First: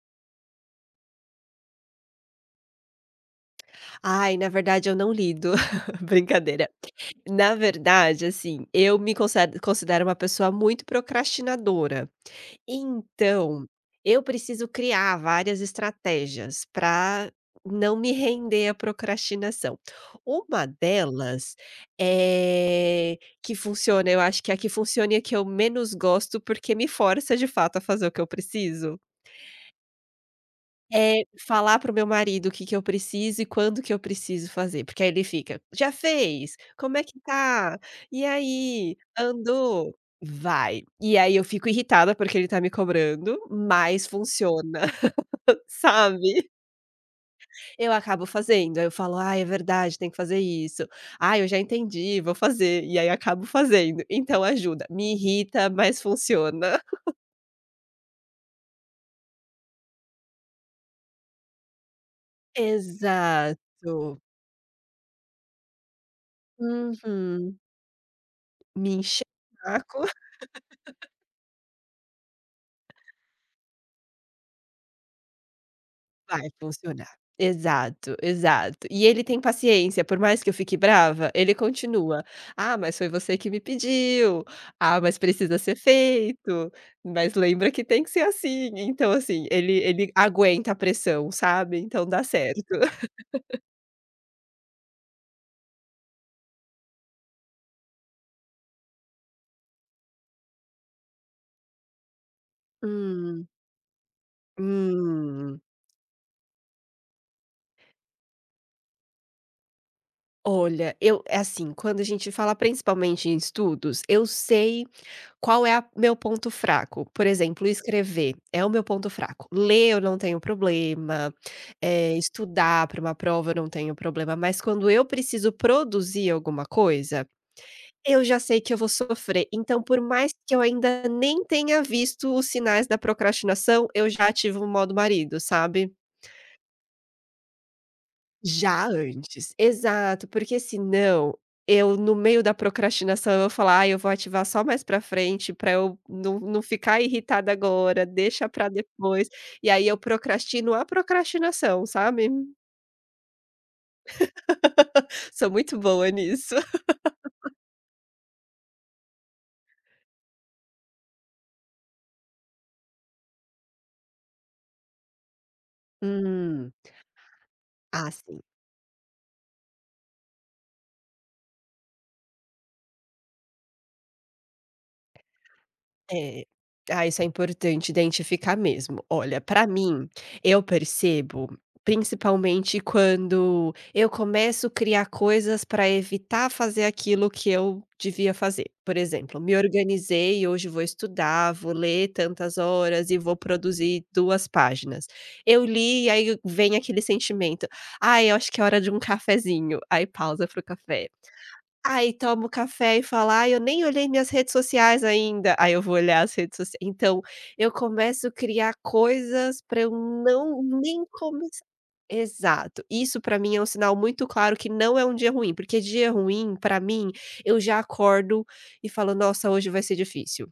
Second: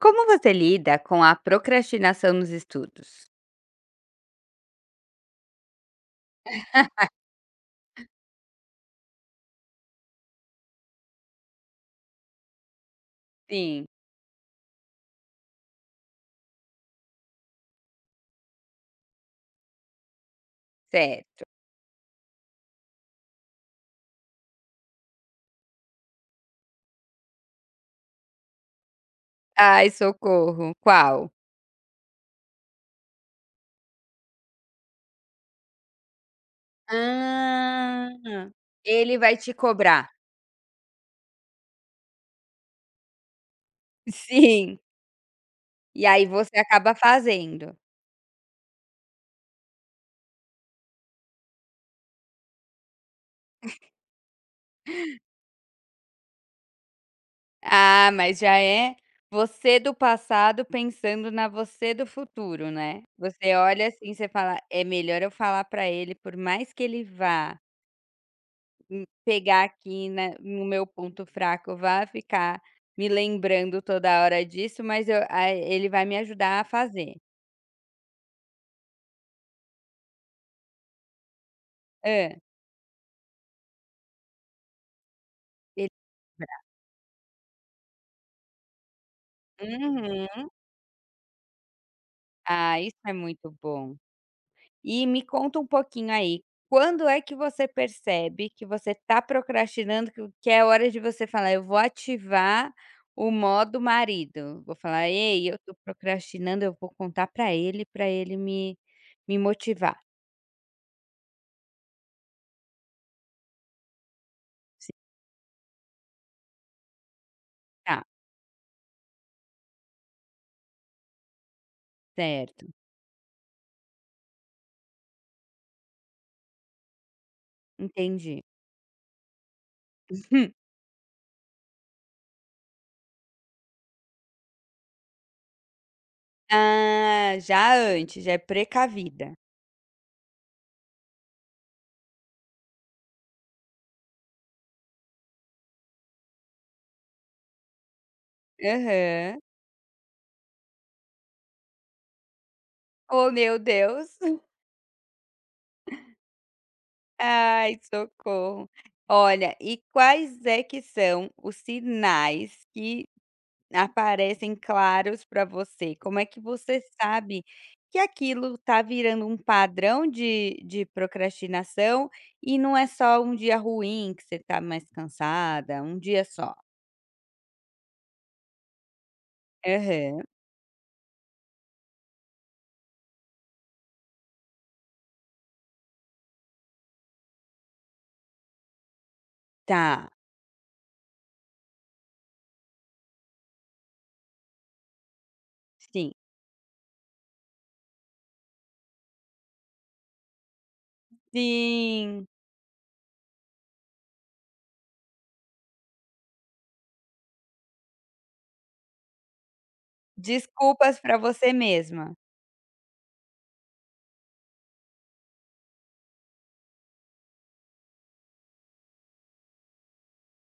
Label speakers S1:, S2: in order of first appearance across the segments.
S1: Como você lida com a procrastinação nos estudos?
S2: Ai, na verdade eu não lido. Brincadeira. Na verdade, assim, eu me conse considero uma pessoa muito procrastinadora. Então,
S1: Sim.
S2: eu preciso criar várias estratégias para não me render à procrastinação. Uma
S1: Certo.
S2: delas, eh, que funciona, eu acho que é a que funciona e a que eu menos gosto, porque me força de fato a fazer o que eu preciso
S1: Ai, socorro.
S2: é,
S1: Qual?
S2: falar para o meu marido o que que eu preciso e quando que eu preciso fazer, porque aí ele fica: "Já fez? Como é que tá?
S1: Ah.
S2: E aí,
S1: Ele vai te
S2: andou?"
S1: cobrar.
S2: Vai. E aí eu fico irritada porque ele tá me cobrando, mas funciona,
S1: Sim. E aí
S2: sabe.
S1: você acaba fazendo.
S2: Eu acabo fazendo, aí eu falo: ah é verdade, tem que fazer isso. ah eu já entendi, vou fazer", e aí acabo fazendo. Então ajuda, me irrita, mas funciona.
S1: Ah, mas já é você do passado pensando na você do futuro, né? Você olha assim,
S2: Exato.
S1: você fala: "É melhor eu falar pra ele, por mais que ele vá."
S2: Uhum. Me enche o
S1: Pegar
S2: saco.
S1: aqui na no meu ponto fraco, vá ficar me lembrando toda hora disso, mas eu a ele vai me
S2: Vai
S1: ajudar a
S2: funcionar.
S1: fazer.
S2: Exato, exato. E ele tem paciência, por mais que eu fique brava, ele continua:
S1: Hã,
S2: "Ah, mas foi você que me pediu. Ah, mas precisa ser
S1: ele
S2: feito. Mas lembra que tem que ser assim". Então, assim, ele
S1: uhum.
S2: aguenta a pressão, sabe, então dá certo.
S1: Ah, isso é muito bom. E me conta um pouquinho aí, quando é que você percebe que você está procrastinando, que é hora de você falar: "Eu vou ativar o
S2: Hum,
S1: modo marido", vou falar: "Ei, eu
S2: hum.
S1: tô procrastinando, eu vou contar para ele me motivar".
S2: Olha, eu é assim, quando a gente fala principalmente em estudos, eu sei
S1: Sim.
S2: qual é a meu ponto fraco? Por exemplo,
S1: Tá,
S2: escrever é o meu ponto fraco. Ler eu não tenho problema,
S1: certo.
S2: estudar para uma prova eu não tenho problema, mas quando eu preciso produzir alguma coisa, eu já
S1: Entendi.
S2: sei que eu vou sofrer. Então, por mais que eu ainda nem tenha visto os sinais da procrastinação, eu já ativo o modo marido, sabe?
S1: Ah, já antes, já é
S2: Já
S1: precavida.
S2: antes, exato, porque senão eu no meio da procrastinação eu vou falar: "Ah, eu vou ativar só mais pra frente pra eu não ficar irritada agora, deixa pra depois",
S1: Aham.
S2: e aí eu procrastino a procrastinação, sabe?
S1: Oh, meu Deus.
S2: Sou muito boa nisso.
S1: Ai, socorro. Olha, e quais é que são os sinais que aparecem claros para você? Como é que
S2: Hum.
S1: você sabe que
S2: Ah, sim.
S1: aquilo tá virando um padrão de procrastinação e não é só um dia ruim que você tá mais cansada, um dia
S2: É.
S1: só?
S2: Ah, isso é importante identificar mesmo. Olha, pra mim,
S1: Aham.
S2: eu percebo principalmente quando eu começo a criar coisas para evitar fazer aquilo que eu devia fazer. Por exemplo, me
S1: Tá.
S2: organizei, hoje vou estudar, vou ler tantas horas e vou produzir 2 páginas. Eu li e
S1: Sim.
S2: aí vem aquele sentimento: Ah, eu acho que é hora de um cafezinho", aí pausa para o café. Aí
S1: Sim.
S2: tomo café e falo: "Ai, eu nem olhei minhas redes sociais ainda". Aí eu vou olhar as redes sociais. Então, eu começo a criar coisas para eu não
S1: Desculpas
S2: nem
S1: para você
S2: começar.
S1: mesma,
S2: Exato. Isso para mim é um sinal muito claro que não é um dia ruim, porque dia ruim, para mim, eu já acordo e falo: "Nossa, hoje vai ser difícil".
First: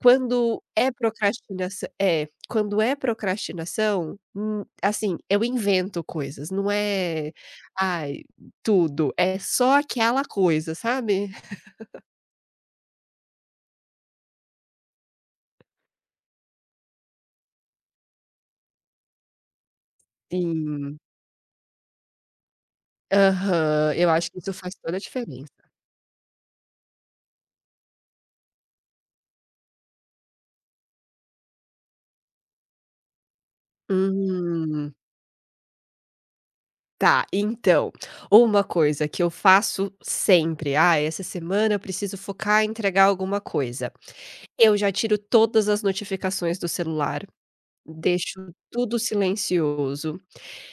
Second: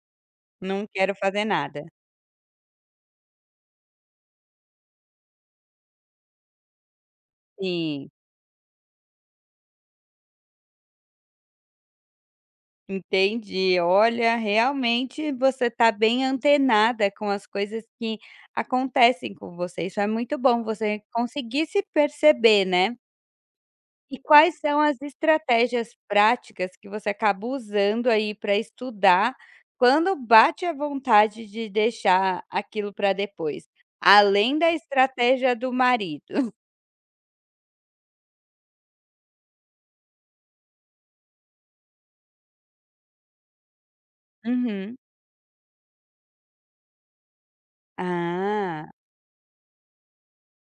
S2: Quando
S1: não
S2: é
S1: quero fazer nada.
S2: procrastinação é, quando é procrastinação, assim, eu invento coisas, não é,
S1: Sim,
S2: ai, tudo, é só aquela coisa, sabe?
S1: entendi. Olha, realmente você está bem antenada com as coisas que acontecem com você, isso é muito bom,
S2: Sim.
S1: você conseguir se perceber, né.
S2: Aham, eu
S1: E
S2: acho que isso
S1: quais
S2: faz
S1: são
S2: toda
S1: as
S2: a diferença.
S1: estratégias práticas que você acaba usando aí para estudar, quando bate a vontade de deixar aquilo para depois, além da
S2: Hum,
S1: estratégia do marido?
S2: tá, então, uma coisa que eu faço sempre, "Ah, essa semana eu preciso focar em entregar alguma coisa". Eu já
S1: Uhum.
S2: tiro todas as notificações do celular, deixo
S1: Ah,
S2: tudo silencioso.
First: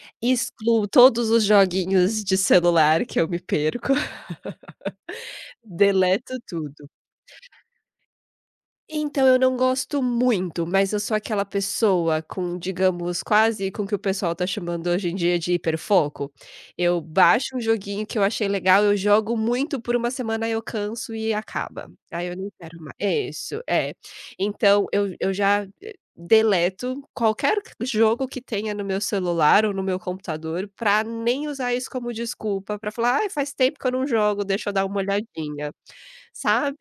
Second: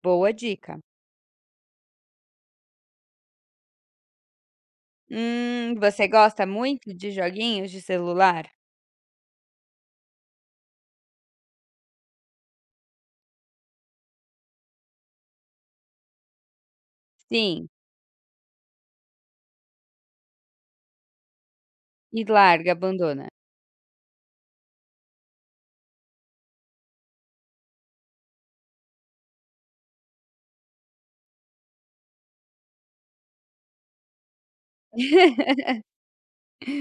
S1: boa dica.
S2: Excluo todos os joguinhos de celular que eu me perco,
S1: Você
S2: deleto
S1: gosta
S2: tudo.
S1: muito de joguinhos de celular?
S2: Então, eu não gosto muito, mas eu sou aquela pessoa com, digamos, quase com o que o pessoal tá chamando hoje em dia de hiperfoco. Eu baixo um
S1: Sim.
S2: joguinho que eu achei legal, eu jogo muito por uma semana, aí eu canso e acaba.
S1: E
S2: Aí eu não
S1: larga,
S2: quero mais.
S1: abandona.
S2: É isso, é. Então, eu já, deleto qualquer c jogo que tenha no meu celular ou no meu computador pra nem usar isso como desculpa, pra falar: "Ai, faz tempo que eu não jogo, deixa eu dar uma olhadinha", sabe?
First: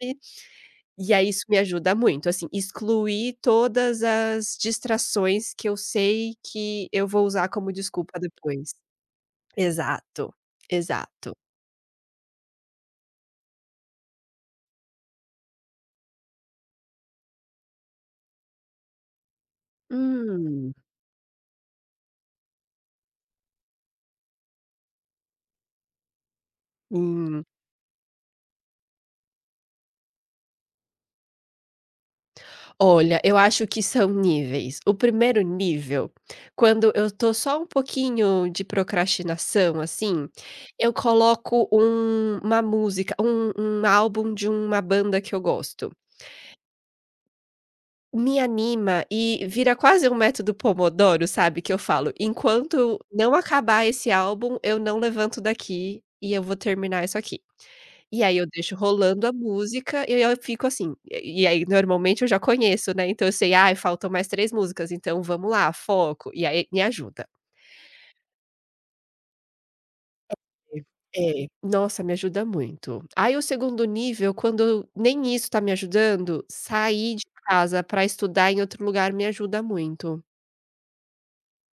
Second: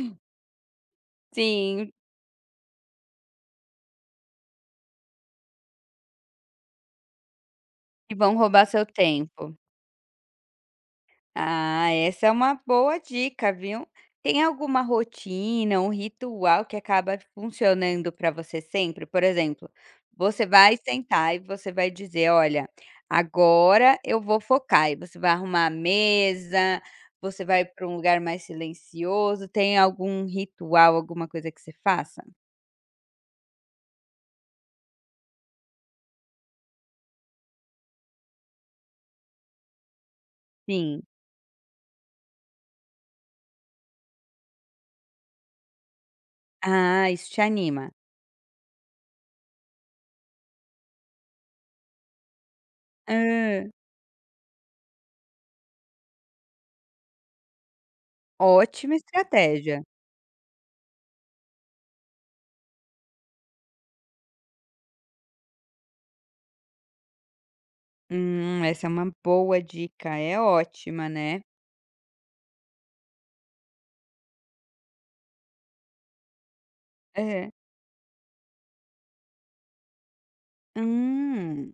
S2: E aí isso me
S1: Sim,
S2: ajuda muito, assim, excluir todas as distrações que eu sei que eu vou usar como
S1: que
S2: desculpa
S1: vão roubar
S2: depois.
S1: seu tempo.
S2: Exato, exato.
S1: Ah, essa é uma boa dica, viu. Tem alguma rotina, um ritual que acaba funcionando para você sempre? Por exemplo, você
S2: Hum,
S1: vai sentar e você vai dizer: "Olha, agora eu vou focar", e você vai arrumar a mesa, você
S2: hum.
S1: vai para um lugar mais silencioso. Tem algum ritual, alguma coisa que você faça?
S2: Olha, eu acho que são níveis. O primeiro nível, quando eu tô só um pouquinho de procrastinação, assim, eu
S1: Sim.
S2: coloco uma música, um álbum de uma banda que eu gosto.
S1: Ah, isso te anima.
S2: Me anima e vira quase um método Pomodoro, sabe, que eu falo: "Enquanto não
S1: Hã,
S2: acabar esse álbum, eu não levanto daqui e eu vou terminar isso aqui". E aí eu deixo
S1: ótima
S2: rolando a
S1: estratégia.
S2: música e eu fico assim e aí normalmente eu já conheço, né, então eu sei: "Ai, faltam mais 3 músicas, então vamos lá, foco". E aí me ajuda.
S1: Essa é uma boa dica, é ótima, né.
S2: É, nossa, me ajuda muito. Aí o segundo nível, quando nem isso tá me ajudando, sair de
S1: Aham.
S2: casa pra estudar em outro lugar me ajuda muito.
S1: Hum,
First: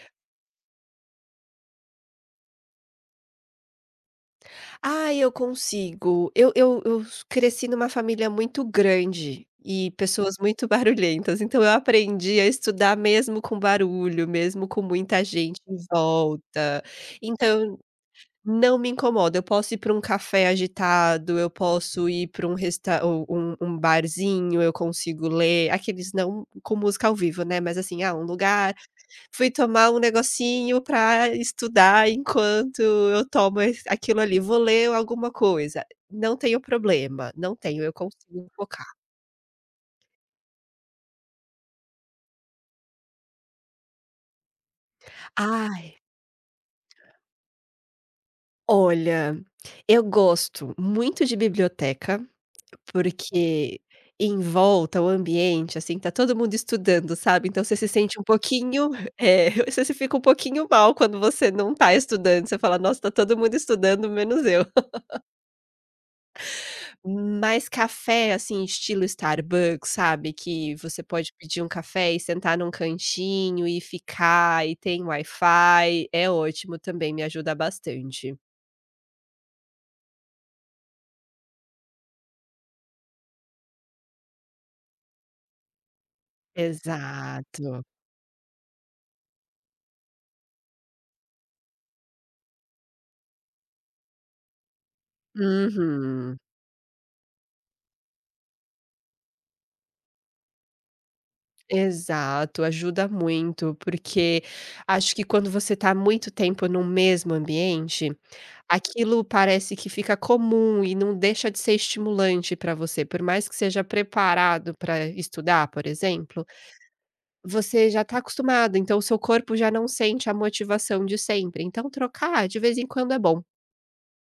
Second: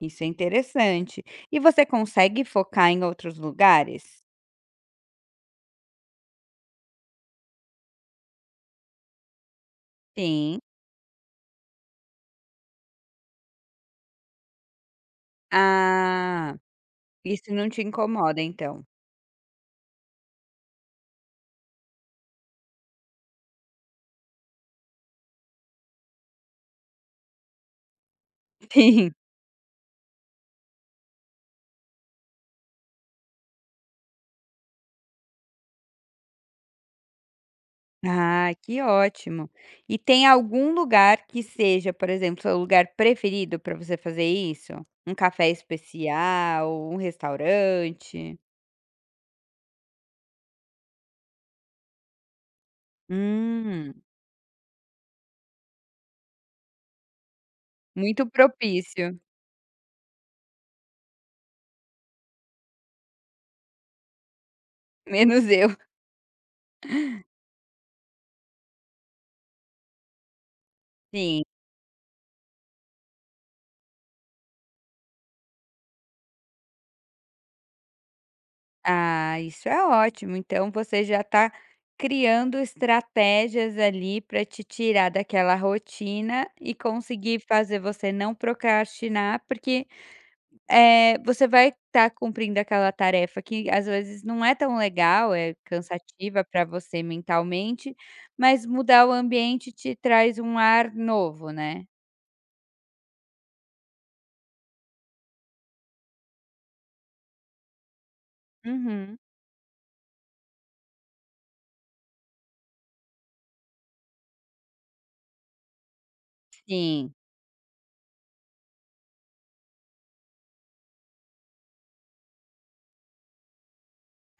S1: isso é interessante. E você consegue focar em outros lugares?
S2: Ah, eu consigo. Eu cresci numa família muito grande e pessoas
S1: Sim.
S2: muito barulhentas, então eu aprendi a estudar mesmo com barulho, mesmo com muita gente em
S1: Ah,
S2: volta.
S1: isso não
S2: Então,
S1: te incomoda
S2: não
S1: então?
S2: me incomoda, eu posso ir para um café agitado, eu posso ir para um resta u um barzinho, eu consigo ler, aqueles não com música ao vivo, né, mas assim, ah, um lugar.
S1: Sim.
S2: Fui tomar um negocinho para estudar enquanto eu tomo es aquilo ali, vou ler alguma coisa, não tenho problema, não tenho, eu consigo
S1: Ah, que
S2: focar.
S1: ótimo. E tem algum lugar que seja, por exemplo, seu lugar preferido pra você fazer isso? Um café
S2: Ai,
S1: especial, um restaurante?
S2: olha, eu gosto muito de biblioteca, porque
S1: Hum.
S2: em volta o ambiente, assim, tá todo mundo estudando, sabe, então você se sente um
S1: Muito
S2: pouquinho
S1: propício,
S2: é, você se fica um pouquinho mal quando você não tá estudando, você fala: "Nossa, tá todo mundo estudando menos eu".
S1: menos eu.
S2: Mais café, assim, estilo Starbucks, sabe, que você pode
S1: Sim.
S2: pedir um café e sentar num cantinho e ficar, e tem Wi-Fi, é ótimo também, me ajuda bastante.
S1: Ah, isso é ótimo, então você já está criando estratégias ali para te tirar daquela rotina e conseguir fazer
S2: Exato.
S1: você não procrastinar, porque, você vai estar cumprindo aquela tarefa que às vezes não é tão legal, é
S2: Uhum.
S1: cansativa para você mentalmente, mas mudar o ambiente te traz um ar novo, né?
S2: Exato, ajuda muito, porque acho que quando você tá muito tempo no mesmo ambiente,
S1: Uhum.
S2: aquilo parece que fica comum e não deixa de ser estimulante para você, por mais que seja preparado para estudar, por exemplo.
S1: Sim.
S2: Você já está acostumado, então o seu corpo já não sente a motivação de sempre, então trocar de vez em quando é bom.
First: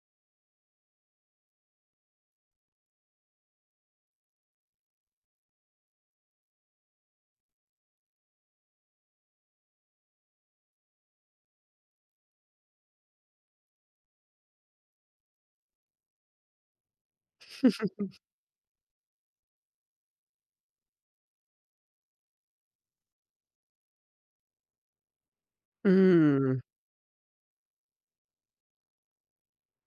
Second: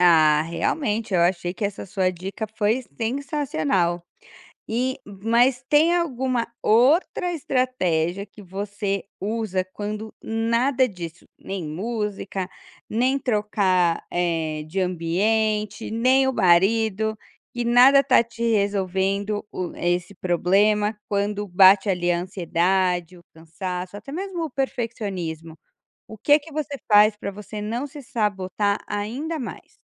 S1: Ah, realmente, eu achei que essa sua dica foi sensacional. E mas tem alguma outra estratégia que você usa quando nada disso, nem música, nem trocar, de ambiente, nem o marido, que nada tá te resolvendo o esse problema, quando bate ali a ansiedade, o cansaço, até mesmo o perfeccionismo. O que é que
S2: "Hum,
S1: você faz para você não se sabotar ainda mais?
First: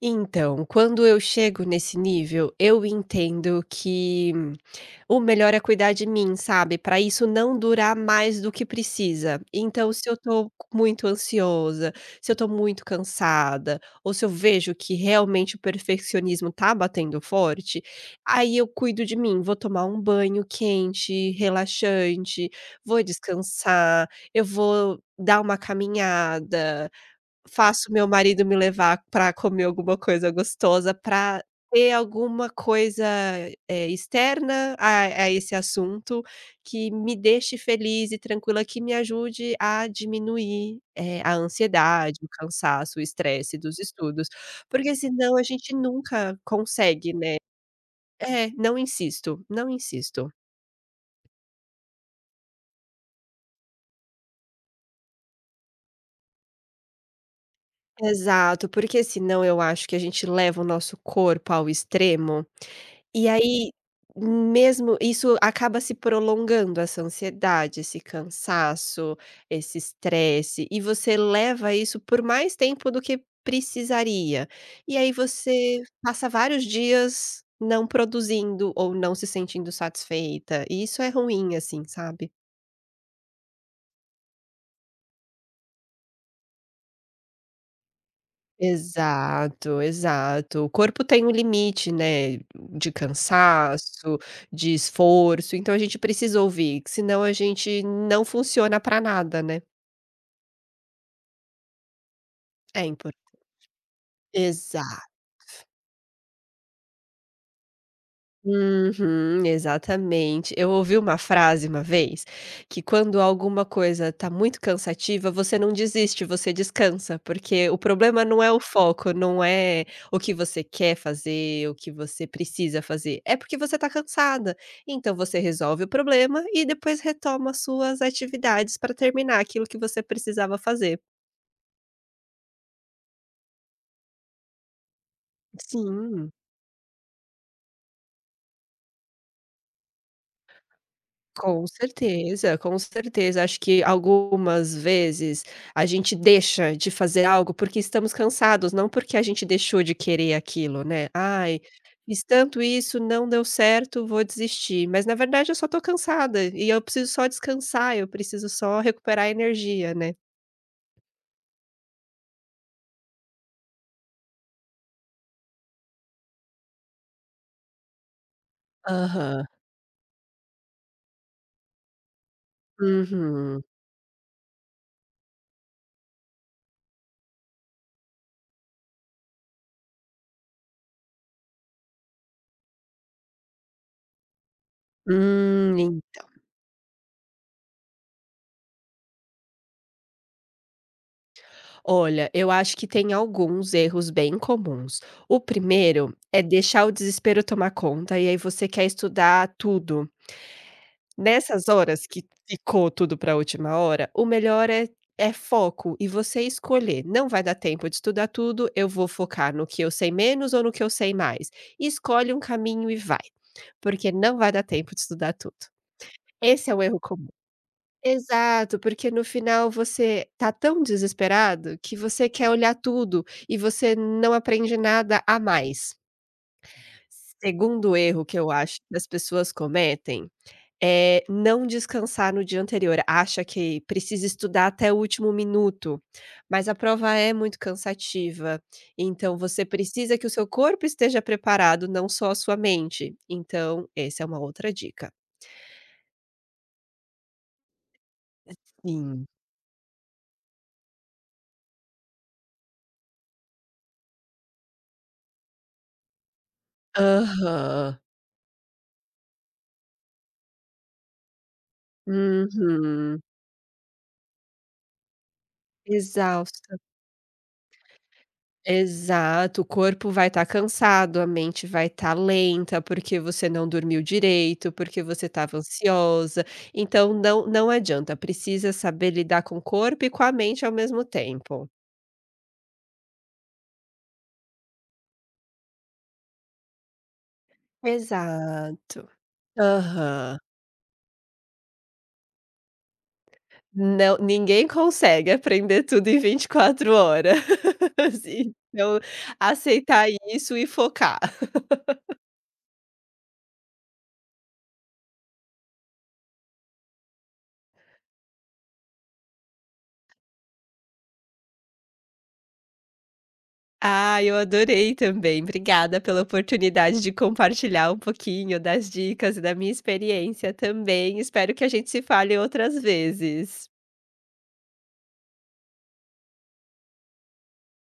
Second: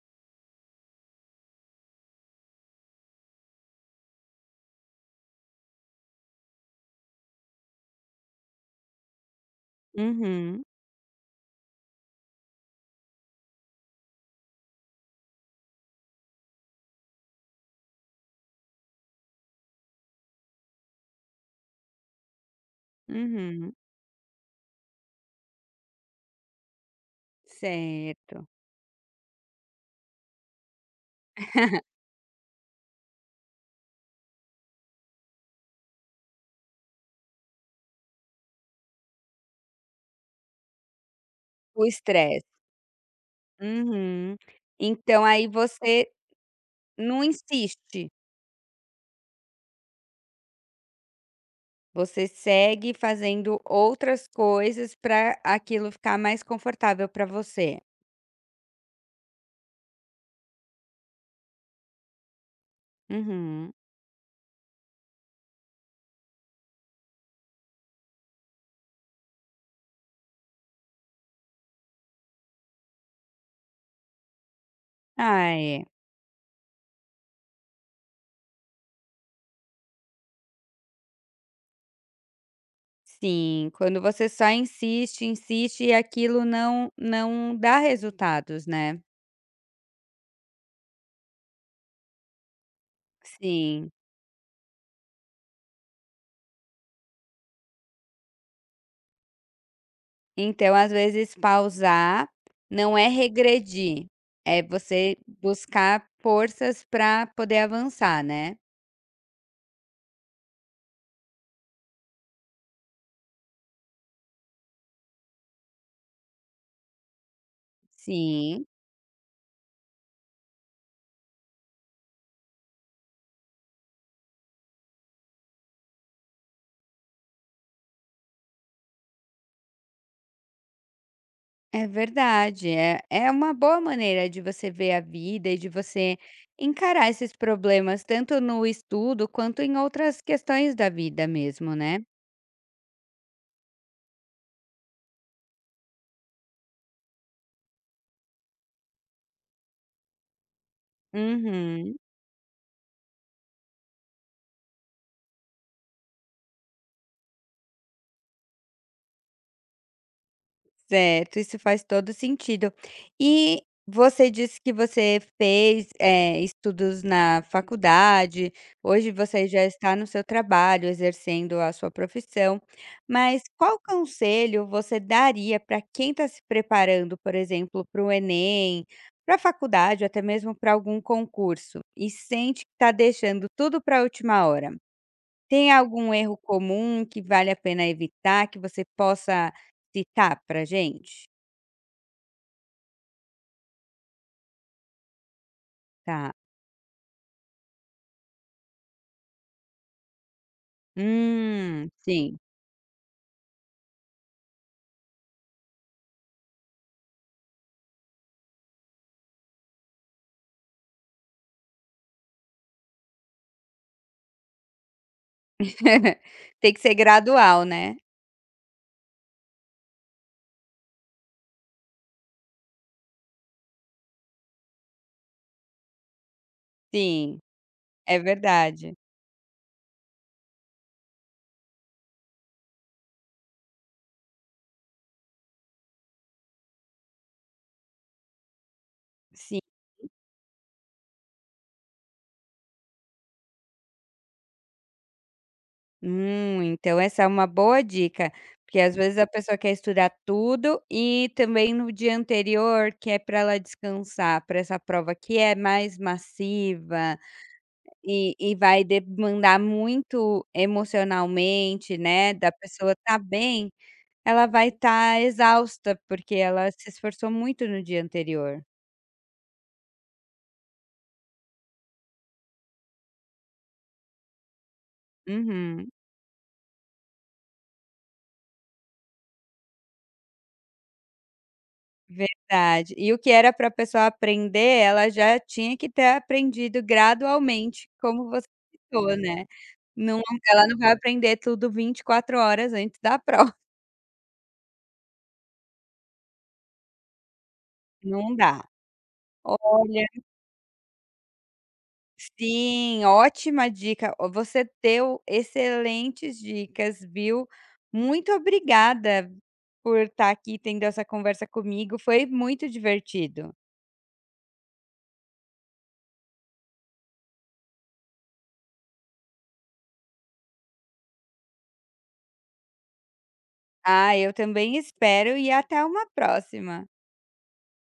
S2: Então, quando eu chego nesse nível, eu entendo que o melhor é cuidar de mim, sabe, para isso não durar mais do que precisa. Então, se eu tô
S1: Uhum,
S2: muito ansiosa, se eu tô muito cansada, ou se eu vejo que realmente o perfeccionismo tá batendo forte, aí eu cuido de mim. Vou tomar um banho quente, relaxante, vou
S1: uhum.
S2: descansar, eu vou dar uma caminhada. Faço meu marido
S1: Certo.
S2: me levar pra comer alguma coisa gostosa, pra ter alguma coisa, externa a esse assunto, que me deixe feliz e tranquila, que me ajude a diminuir, a
S1: O
S2: ansiedade, o
S1: estresse.
S2: cansaço, o estresse dos estudos,
S1: Uhum.
S2: porque
S1: Então
S2: senão a
S1: aí
S2: gente
S1: você
S2: nunca consegue,
S1: não
S2: né.
S1: insiste,
S2: É, não insisto, não insisto.
S1: você segue fazendo outras coisas para aquilo ficar mais confortável para você.
S2: Exato, porque senão eu acho que a gente leva o nosso corpo ao extremo. E aí,
S1: Uhum.
S2: mesmo isso acaba se prolongando, essa ansiedade, esse cansaço, esse estresse, e você leva isso por mais tempo do que precisaria. E aí
S1: Ah,
S2: você
S1: é.
S2: passa vários dias não produzindo ou não se sentindo satisfeita, e isso é ruim, assim, sabe?
S1: Sim, quando você só insiste, insiste e aquilo não dá resultados, né.
S2: Exato, exato. O corpo tem um limite, né, de
S1: Sim.
S2: cansaço, de esforço, então a gente precisa ouvir, que senão a gente não funciona para nada, né.
S1: Então, às vezes, pausar
S2: É
S1: não é
S2: impor
S1: regredir, é você buscar forças para poder avançar, né.
S2: Uhum, exatamente. Eu ouvi uma frase uma vez, que quando alguma coisa está muito cansativa, você não desiste, você descansa, porque o problema não é o
S1: Sim,
S2: foco, não é o que você quer fazer, o que você precisa fazer, é porque você está cansada. Então você resolve o problema e depois retoma as suas atividades para terminar aquilo que você precisava fazer.
S1: é verdade. É uma boa maneira de você ver a vida e de você
S2: Sim.
S1: encarar esses problemas tanto no estudo quanto em outras questões da vida
S2: Com
S1: mesmo, né.
S2: certeza, com certeza. Acho que algumas vezes a gente deixa de fazer algo porque estamos cansados, não porque a gente deixou de querer aquilo, né. "Ai,
S1: Uhum.
S2: fiz tanto isso, não deu certo, vou desistir", mas na verdade eu só tô cansada e eu preciso só descansar, eu preciso só recuperar a energia, né.
S1: Certo, isso faz todo sentido. E você disse que você fez, estudos na faculdade, hoje você
S2: Aham.
S1: já está no seu trabalho, exercendo a sua profissão, mas
S2: Uhum.
S1: qual conselho você daria para quem está se preparando, por exemplo, para o Enem, para a faculdade ou até mesmo para algum concurso e sente que está deixando tudo para a última hora? Tem
S2: Hum,
S1: algum erro comum que vale a pena evitar, que você possa citar para gente?
S2: olha, eu acho que tem alguns erros bem comuns. O primeiro
S1: Tá.
S2: é deixar o desespero tomar conta e aí você quer estudar tudo. Nessas horas que
S1: Sim.
S2: ficou tudo para a última hora, o melhor é foco e você escolher. Não vai dar tempo de estudar tudo, eu vou focar no que eu sei menos ou no que eu sei mais. Escolhe um caminho e vai, porque não vai dar tempo de estudar tudo. Esse
S1: Tem
S2: é
S1: que
S2: o
S1: ser
S2: erro comum.
S1: gradual, né.
S2: Exato, porque no final você tá tão desesperado que você quer olhar tudo e você não aprende nada a mais.
S1: Sim,
S2: Segundo
S1: é
S2: erro que eu acho
S1: verdade.
S2: que as pessoas cometem é não descansar no dia anterior. Acha que precisa estudar até o último minuto, mas a prova é muito cansativa. Então
S1: Sim.
S2: você precisa que o seu corpo esteja preparado, não só a sua mente. Então, essa é uma outra dica.
S1: Então essa é uma boa dica, porque às vezes a
S2: Sim.
S1: pessoa quer estudar tudo e também no dia anterior, que é pra ela descansar para essa prova que é mais massiva
S2: Aham.
S1: e vai demandar muito emocionalmente, né, da pessoa estar
S2: Uhum.
S1: bem, ela vai estar exausta, porque ela
S2: Exausta.
S1: se esforçou muito no dia anterior.
S2: Exato, o corpo vai estar cansado, a mente vai estar lenta, porque você não dormiu direito, porque você estava
S1: Uhum.
S2: ansiosa, então não adianta, precisa saber lidar com o corpo e com a mente ao mesmo tempo.
S1: Verdade. E o que era para a pessoa aprender, ela já tinha que ter aprendido gradualmente, como você
S2: Exato.
S1: citou, né. Não,
S2: Aham.
S1: ela não vai aprender tudo 24 horas antes da prova,
S2: Não, ninguém consegue aprender tudo em 24 horas,
S1: não dá.
S2: então
S1: Olha,
S2: aceitar isso e focar.
S1: sim, ótima dica. Ó, você deu excelentes dicas, viu. Muito obrigada por estar aqui tendo essa conversa comigo, foi muito divertido.
S2: Ah, eu adorei também. Obrigada pela oportunidade de compartilhar um pouquinho das dicas e da minha experiência também. Espero que a gente se fale outras vezes.
S1: Ah, eu também espero e até uma próxima.